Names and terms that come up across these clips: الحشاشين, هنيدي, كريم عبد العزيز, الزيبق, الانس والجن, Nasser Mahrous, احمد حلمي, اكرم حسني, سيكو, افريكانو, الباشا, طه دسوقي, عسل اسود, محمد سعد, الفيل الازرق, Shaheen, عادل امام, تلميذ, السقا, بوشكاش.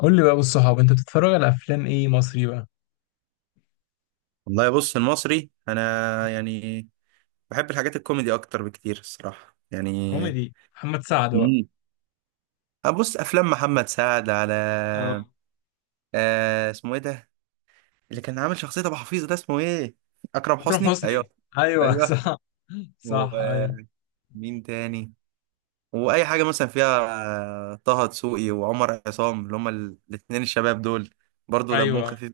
قول لي بقى بالصحاب انت بتتفرج على افلام ايه مصري بقى؟ والله بص المصري، انا يعني بحب الحاجات الكوميدي اكتر بكتير الصراحه يعني. كوميدي محمد سعد بقى. مم. ابص افلام محمد سعد على. اه. اسمه ايه ده اللي كان عامل شخصيه ابو حفيظ؟ ده اسمه ايه؟ اكرم اكرم حسني، حسني، ايوه. ايوه. ايوه، صح. صح، ايوه. ومين تاني؟ واي حاجه مثلا فيها. طه دسوقي وعمر عصام، اللي هما الاثنين الشباب دول برضو دمهم ايوه، خفيف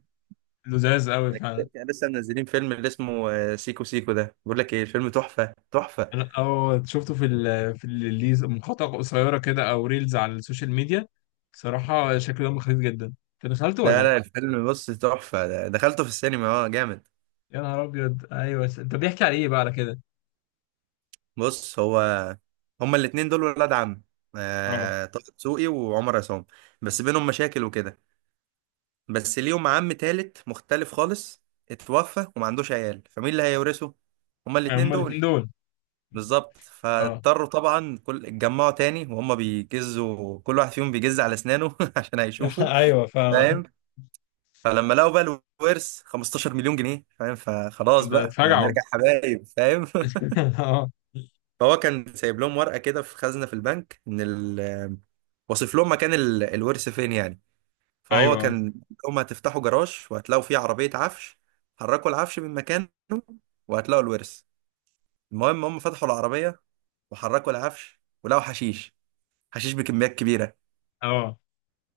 لذاذ قوي يعني. فعلا. كان لسه منزلين فيلم اللي اسمه سيكو سيكو ده، بقول لك ايه، الفيلم تحفه تحفه. انا اه شفته في ال في الريلز، مقاطع قصيره كده او ريلز على السوشيال ميديا. صراحه شكله دمه خفيف جدا، انت دخلته ولا لا ايه؟ لا الفيلم بص تحفة، دخلته في السينما، اه جامد. يا نهار ابيض، ايوه. انت بيحكي على ايه بقى على كده؟ بص هو هما الاتنين دول ولاد عم، اه، طه دسوقي وعمر عصام، بس بينهم مشاكل وكده. بس ليهم عم تالت مختلف خالص، اتوفى وما عندوش عيال، فمين اللي هيورثه؟ هما الاتنين هما الاثنين دول. دول. بالظبط اه فاضطروا طبعا كل اتجمعوا تاني، وهما بيجزوا كل واحد فيهم بيجز على اسنانه عشان هيشوفوا. ايوه فاهم. فاهم؟ فلما لقوا بقى الورث 15 مليون جنيه، فاهم، فخلاص ده بقى اتفجعوا. هنرجع حبايب، فاهم اه. فهو كان سايب لهم ورقة كده في خزنة في البنك، إن واصف لهم مكان الورث فين يعني. فهو ايوه. كان هم هتفتحوا جراج وهتلاقوا فيه عربية عفش، حركوا العفش من مكانه وهتلاقوا الورث. المهم هم فتحوا العربية وحركوا العفش، ولقوا حشيش، حشيش بكميات كبيرة. اه.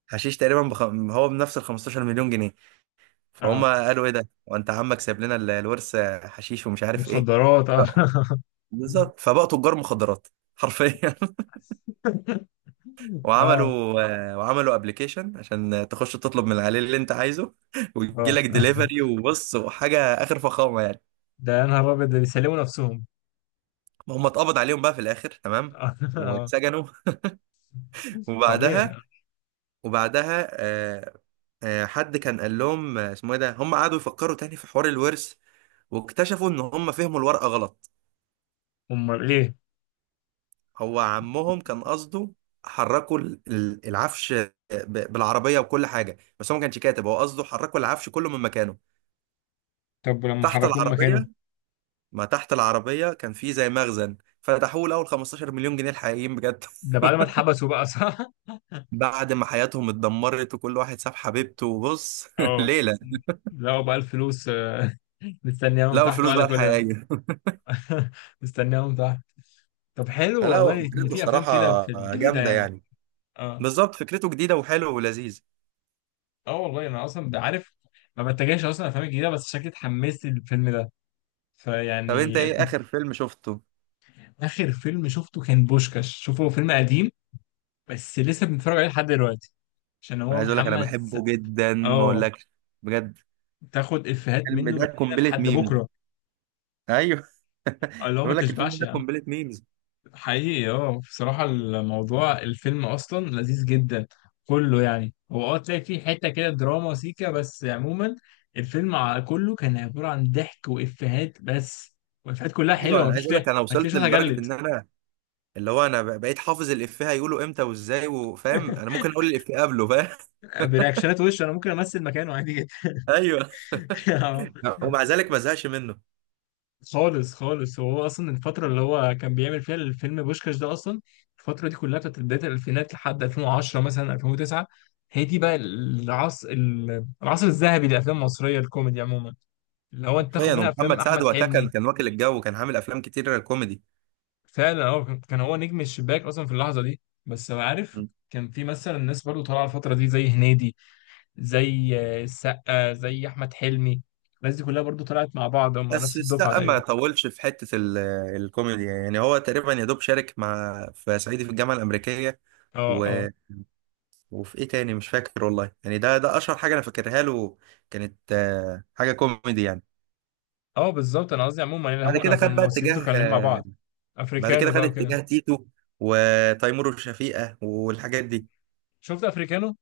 حشيش تقريبا هو بنفس ال 15 مليون جنيه. فهم اه، قالوا ايه ده، وانت عمك سايب لنا الورث حشيش ومش عارف ايه؟ مخدرات، اه. آه، بالظبط، فبقوا تجار مخدرات حرفيا. اه. وعملوا وعملوا ابلكيشن عشان تخش تطلب من عليه اللي انت عايزه ويجي اه، لك ديليفري وبص، وحاجه اخر فخامه يعني. ده يا نهار ابيض، ده بيسلموا نفسهم. هم اتقبض عليهم بقى في الاخر تمام، اه. واتسجنوا طبيعي وبعدها يعني. وبعدها حد كان قال لهم اسمه ايه ده، هم قعدوا يفكروا تاني في حوار الورث، واكتشفوا ان هم فهموا الورقه غلط. امال ايه. هو عمهم كان قصده حركوا العفش بالعربيه وكل حاجه، بس هو ما كانش كاتب. هو قصده حركوا العفش كله من مكانه. طب ولما تحت حركوه من مكانه؟ العربيه، ما تحت العربية كان في زي مخزن، فتحوه لأول 15 مليون جنيه الحقيقيين بجد ده بعد ما اتحبسوا بقى، صح؟ بعد ما حياتهم اتدمرت، وكل واحد ساب حبيبته وبص اه، ليلة. لقوا بقى الفلوس. مستنياهم لقوا تحت الفلوس بعد بقى كل ده. الحقيقية مستنياهم تحت. طب حلو فلا، هو والله ان فكرته في افلام كده الصراحة في الجديده جامدة يعني. يعني، اه. بالظبط، فكرته جديدة وحلوة ولذيذ. اه والله انا اصلا بعرف، ما بتجاهش اصلا الافلام الجديده، بس شكلي اتحمست للفيلم ده. طب انت فيعني ايه كنت. آخر فيلم شفته؟ آخر فيلم شفته كان بوشكاش، شوفه، هو فيلم قديم بس لسه بنتفرج عليه لحد دلوقتي عشان أنا هو عايز اقول لك انا محمد بحبه جدا ما اه، اقولكش، بجد تاخد إفيهات الفيلم منه من ده هنا قنبلة لحد ميم. بكرة. ايوه اللي هو ما بقول لك الفيلم تشبعش ده يعني. قنبلة ميمز. حقيقي، اه بصراحة الموضوع الفيلم أصلا لذيذ جدا كله. يعني هو اه تلاقي فيه حتة كده دراما سيكا، بس عموما الفيلم كله كان عبارة عن ضحك وإفيهات بس، والإفيهات كلها ايوه، حلوة، انا عايز مفيش اقول تلاقي. لك انا ما تلاقيش وصلت واحد لدرجة جلد. ان انا اللي هو انا بقيت حافظ الافيه هيقوله امتى وازاي، وفاهم انا ممكن اقول الافيه قبله، فاهم برياكشنات وش أنا ممكن أمثل مكانه عادي جدا. ايوه، اه. ومع ذلك ما زهقش منه. خالص خالص، هو اصلا الفتره اللي هو كان بيعمل فيها الفيلم بوشكاش ده، اصلا الفتره دي كلها بتاعت بدايه الالفينات لحد 2010 مثلا 2009، هي دي بقى العصر، العصر الذهبي للافلام المصريه الكوميدي عموما. اللي هو انت تاخد حرفيا، منها افلام ومحمد سعد احمد وقتها كان حلمي. كان واكل الجو، وكان عامل افلام كتير كوميدي. فعلا هو كان، كان هو نجم الشباك اصلا في اللحظه دي. بس أنا عارف كان في مثلا ناس برضو طالعه الفتره دي زي هنيدي، زي السقا، زي احمد حلمي. الناس دي كلها برضو طلعت مع بعض، هم بس نفس الدفعه السقا ما تقريبا. طولش في حته الكوميدي يعني، هو تقريبا يا دوب شارك مع في صعيدي في الجامعه الامريكيه اه. و... اه. وفي ايه تاني مش فاكر والله، يعني ده اشهر حاجه انا فاكرها له، كانت حاجه كوميدي يعني. اه بالظبط، انا قصدي عموما يعني بعد هم كده كانوا خد بقى الممثلين دول اتجاه كانوا لين مع آه، بعض. بعد كده افريكانو خد بقى وكده. اتجاه تيتو وتيمور وشفيقة والحاجات دي. شفت افريكانو.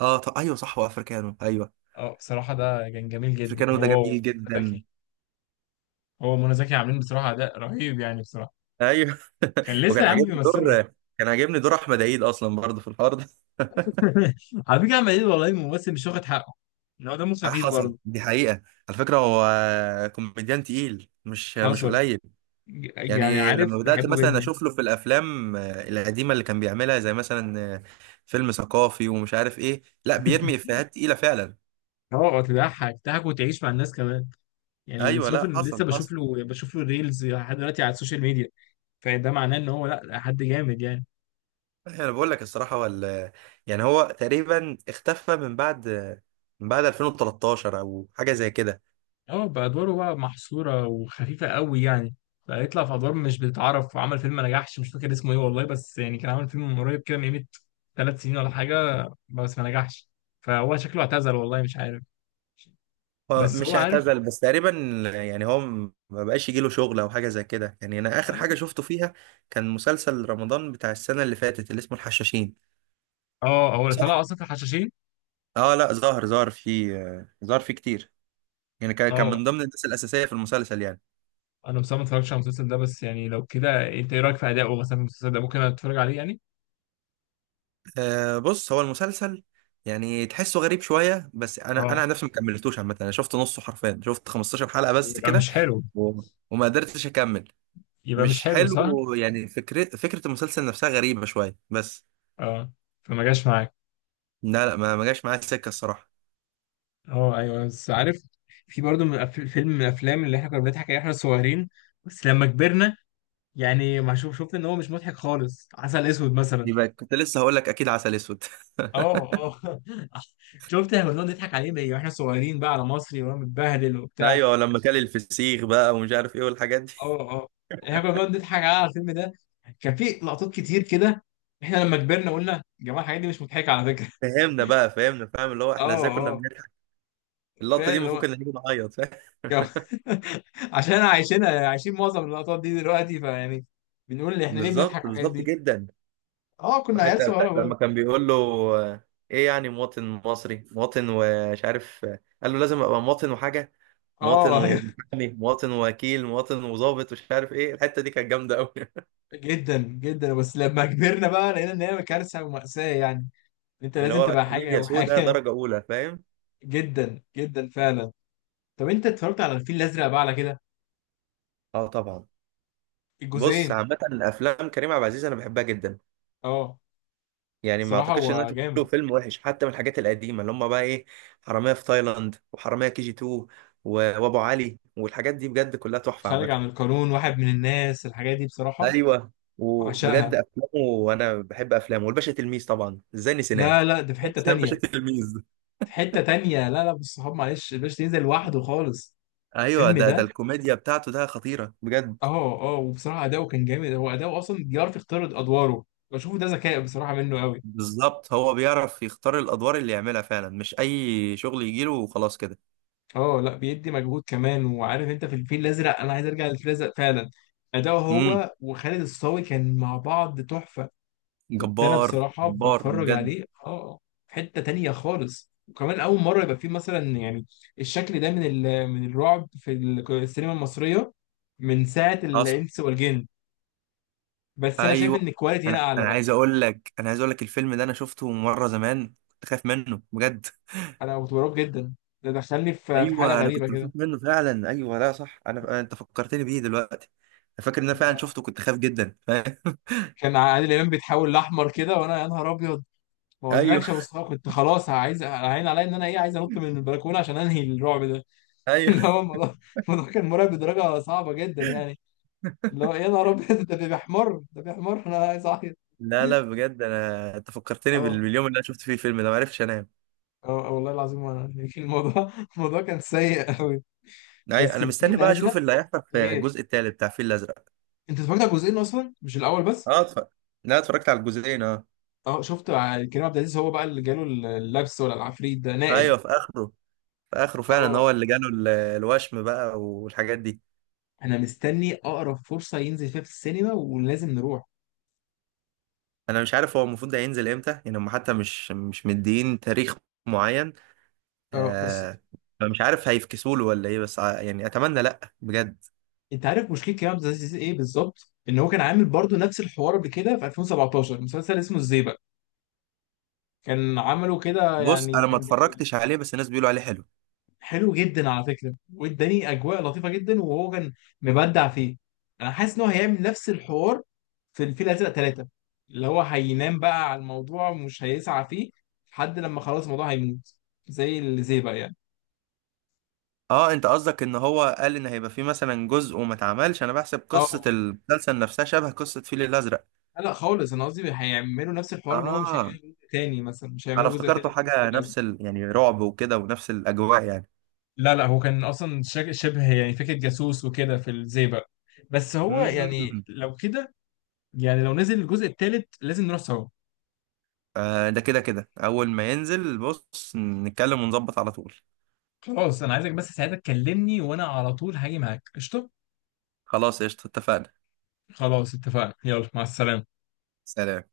اه طب ايوه صح، وافريكانو ايوه، اه بصراحه ده كان جميل جدا، افريكانو ده هو جميل ومنى جدا. زكي. هو ومنى زكي عاملين بصراحه اداء رهيب يعني بصراحه. ايوه كان لسه وكان يا عم عاجبني بيمثلوا. دور كان عاجبني دور احمد عيد اصلا برضه في الحوار ده على فكره عمال يقول والله الممثل مش واخد حقه، ان هو دمه خفيف حصل، برضه. دي حقيقة. على فكرة هو كوميديان تقيل، مش حصل. قليل. يعني يعني لما عارف بدأت بحبه مثلا جدا. اشوف له في الافلام القديمة اللي كان بيعملها، زي مثلا فيلم ثقافي ومش عارف ايه، لا بيرمي افيهات تقيلة فعلا. اه، تضحك تضحك وتعيش مع الناس كمان. يعني اللي ايوه، شوف لا إن لسه حصل بشوف حصل. له، بشوف له ريلز لحد دلوقتي على السوشيال ميديا. فده معناه ان هو لا، حد جامد يعني. انا بقول لك الصراحه، ولا يعني، هو تقريبا اختفى من بعد من بعد 2013، او حاجه زي كده. اه، بأدواره بقى محصورة وخفيفة قوي يعني. بقى يطلع في أدوار مش بتتعرف، وعمل فيلم ما نجحش، مش فاكر اسمه ايه والله، بس يعني كان عامل فيلم من قريب كده من قيمة 3 سنين ولا حاجة، بس ما نجحش. فهو شكله اعتزل والله مش عارف. هو بس هو مش عارف. اعتزل بس تقريبا، يعني هو ما بقاش يجيله شغل او حاجه زي كده يعني. انا اخر حاجه شفته فيها كان مسلسل رمضان بتاع السنه اللي فاتت، اللي اسمه الحشاشين. اه هو اللي طلع صح، أصلا في الحشاشين. اه لا ظهر فيه، ظهر فيه كتير. يعني كان اه، من ضمن الناس الاساسيه في المسلسل يعني. أنا بصراحة ما اتفرجتش على المسلسل ده، بس يعني لو كده أنت إيه رأيك في أدائه مثلا في المسلسل ده؟ ممكن أتفرج عليه يعني. بص هو المسلسل يعني تحسه غريب شويه، بس انا، اه، عن نفسي ما كملتوش عامه. انا شفت نصه حرفيا، شفت 15 حلقه بس يبقى كده، مش حلو. و- وما قدرتش اكمل. يبقى مش مش حلو، صح؟ حلو يعني، فكرة المسلسل نفسها غريبة شوية بس. اه. فما جاش معاك. لا لا، ما جاش معايا السكة الصراحة. اه ايوه، بس عارف في برضه من فيلم من الافلام اللي احنا كنا بنضحك عليه احنا صغيرين، بس لما كبرنا يعني ما شوف شفت ان هو مش مضحك خالص، عسل اسود مثلا. يبقى كنت لسه هقول لك اكيد عسل اسود اه اه. شفت، احنا كنا بنقعد نضحك عليه بقى واحنا صغيرين بقى على مصري وانا متبهدل وبتاع. ايوه، لما كان الفسيخ بقى ومش عارف ايه والحاجات دي. اه اه. احنا كنا بنقعد نضحك على الفيلم ده، كان في لقطات كتير كده. احنا لما كبرنا قلنا يا جماعه الحاجات دي مش مضحكه على فكره. فهمنا بقى فهمنا، فاهم اللي هو اه احنا ازاي كنا اه بنضحك. اللقطة دي المفروض فعلا. كنا نيجي نعيط، فاهم؟ كم- عشان عايشين، عايشين معظم اللقطات دي دلوقتي، فيعني بنقول احنا ليه بنضحك بالظبط، على الحاجات بالظبط دي. جدا. اه كنا عيال وحتى صغيره بتاعت لما برضه. كان بيقول له آه، ايه يعني مواطن مصري مواطن، ومش عارف، قال له لازم ابقى مواطن وحاجة. مواطن اه أيوة، ومحامي، مواطن ووكيل، مواطن وظابط، مش عارف ايه، الحته دي كانت جامده قوي جدا جدا، بس لما كبرنا بقى لقينا ان هي كارثه ومأساة يعني، انت اللي لازم هو تبقى حاجه كوميديا سودا وحاجه. درجه اولى، فاهم؟ جدا جدا فعلا. طب انت اتفرجت على الفيل الازرق بقى على كده؟ اه طبعا. بص الجزئين. عامه الافلام كريم عبد العزيز انا بحبها جدا، اه يعني ما بصراحه اعتقدش ان انا هو شفت له جامد. فيلم وحش، حتى من الحاجات القديمه اللي هم بقى ايه، حراميه في تايلاند، وحراميه كي جي 2 وابو علي والحاجات دي، بجد كلها تحفه خارج عن عامه. القانون، واحد من الناس، الحاجات دي بصراحه ايوه، وبجد عشقها. افلامه، وانا بحب افلامه، والباشا تلميذ طبعا ازاي نسيناه، لا لا، ده في حته نسينا تانية. الباشا تلميذ. في حتة تانية، لا لا، بالصحاب، معلش الباشا تنزل لوحده خالص. ايوه، الفيلم ده ده. الكوميديا بتاعته ده خطيره بجد. اه اه، وبصراحة أداؤه كان جامد، هو أداؤه أصلا بيعرف يختار أدواره. بشوفه ده ذكاء بصراحة منه قوي. بالظبط، هو بيعرف يختار الادوار اللي يعملها فعلا، مش اي شغل يجيله وخلاص كده. اه، لا بيدي مجهود كمان. وعارف أنت، في الفيل الأزرق، أنا عايز أرجع للفيل الأزرق فعلا، أداؤه امم هو وخالد الصاوي كان مع بعض تحفة. كنت انا جبار، بصراحه جبار بتفرج بجد. عليه، اه. في حته تانية خالص، وكمان اول مره يبقى فيه مثلا يعني الشكل ده من من الرعب في السينما المصريه، من ساعه حصل. الانس والجن. بس انا شايف ان ايوه، الكواليتي هنا انا اعلى انا بقى. عايز اقول لك، الفيلم ده انا شفته مره زمان، كنت خايف منه بجد. انا كنت مرعوب جدا، ده دخلني في في حاله ايوه، انا غريبه كنت كده. بخاف منه فعلا، ايوه لا صح، انت فكرتني بيه دلوقتي. انا فاكر ان انا فعلا شفته، كنت خايف جدا، فاهم كان عادل امام بيتحول لاحمر كده وانا يا نهار ابيض. ما ايوه اقولكش يا مصطفى، كنت خلاص عايز عين عليا، ان انا ايه، عايز انط من البلكونه عشان انهي الرعب ده. ايوه، اللي هو الموضوع، الموضوع كان مرعب بدرجه صعبه جدا يعني. اللي هو يا نهار ابيض، ده بيحمر ده بيحمر، انا عايز اعيط. لا لا بجد، انت فكرتني اه باليوم اللي انا شفت فيه الفيلم ده، ما عرفتش انام. اه، والله العظيم. وانا يعني الموضوع، الموضوع كان سيء قوي. ايوه، بس انا مستني الفيل بقى اشوف الازرق اللي هيحصل في غير. الجزء التالت بتاع الفيل الازرق. انت اتفرجت على جزئين اصلا مش الاول بس. اه اتفرج، لا اتفرجت على الجزئين اه. اه شفت، كريم عبد العزيز هو بقى اللي جاله اللبس ولا العفريت ده نائل. ايوه، في اخره، في اخره فعلا اه. هو اللي جاله الوشم بقى والحاجات دي. انا مستني اقرب فرصه ينزل فيها في السينما ولازم نروح. انا مش عارف هو المفروض ده ينزل امتى يعني، هم حتى مش مدين تاريخ معين. اه بس. آه فمش عارف هيفكسوا له ولا ايه، بس يعني اتمنى لا بجد. انت عارف مشكله كريم عبد العزيز ايه بالظبط، ان هو كان عامل برضو نفس الحوار قبل كده في 2017 مسلسل اسمه الزيبق. كان عمله كده بص يعني انا ما كان جميل. اتفرجتش عليه، بس الناس بيقولوا عليه حلو. حلو جدا على فكره، واداني اجواء لطيفه جدا، وهو كان مبدع فيه. انا حاسس ان هو هيعمل نفس الحوار في الفيل الازرق ثلاثه، اللي هو هينام بقى على الموضوع ومش هيسعى فيه لحد لما خلاص الموضوع هيموت، زي اللي زي بقى يعني. اه، انت قصدك ان هو قال ان هيبقى فيه مثلا جزء وما اتعملش؟ انا بحسب قصة اه. المسلسل نفسها شبه قصة فيل الازرق. لا خالص، انا قصدي هيعملوا نفس الحوار، ان هو مش هيعملوا اه، جزء تاني مثلا، مش انا هيعملوا جزء افتكرته تاني في الفيل حاجة الازرق. نفس يعني رعب وكده ونفس الاجواء يعني. لا لا، هو كان اصلا شبه يعني فكره جاسوس وكده في الزي بقى، بس هو يعني مم. لو كده. يعني لو نزل الجزء الثالث لازم نروح سوا. ده كده كده أول ما ينزل بص نتكلم ونظبط على طول. خلاص، انا عايزك بس ساعتها تكلمني وانا على طول هاجي معاك قشطه. خلاص قشطة اتفقنا. خلاص اتفقنا، يلا مع السلامه. سلام.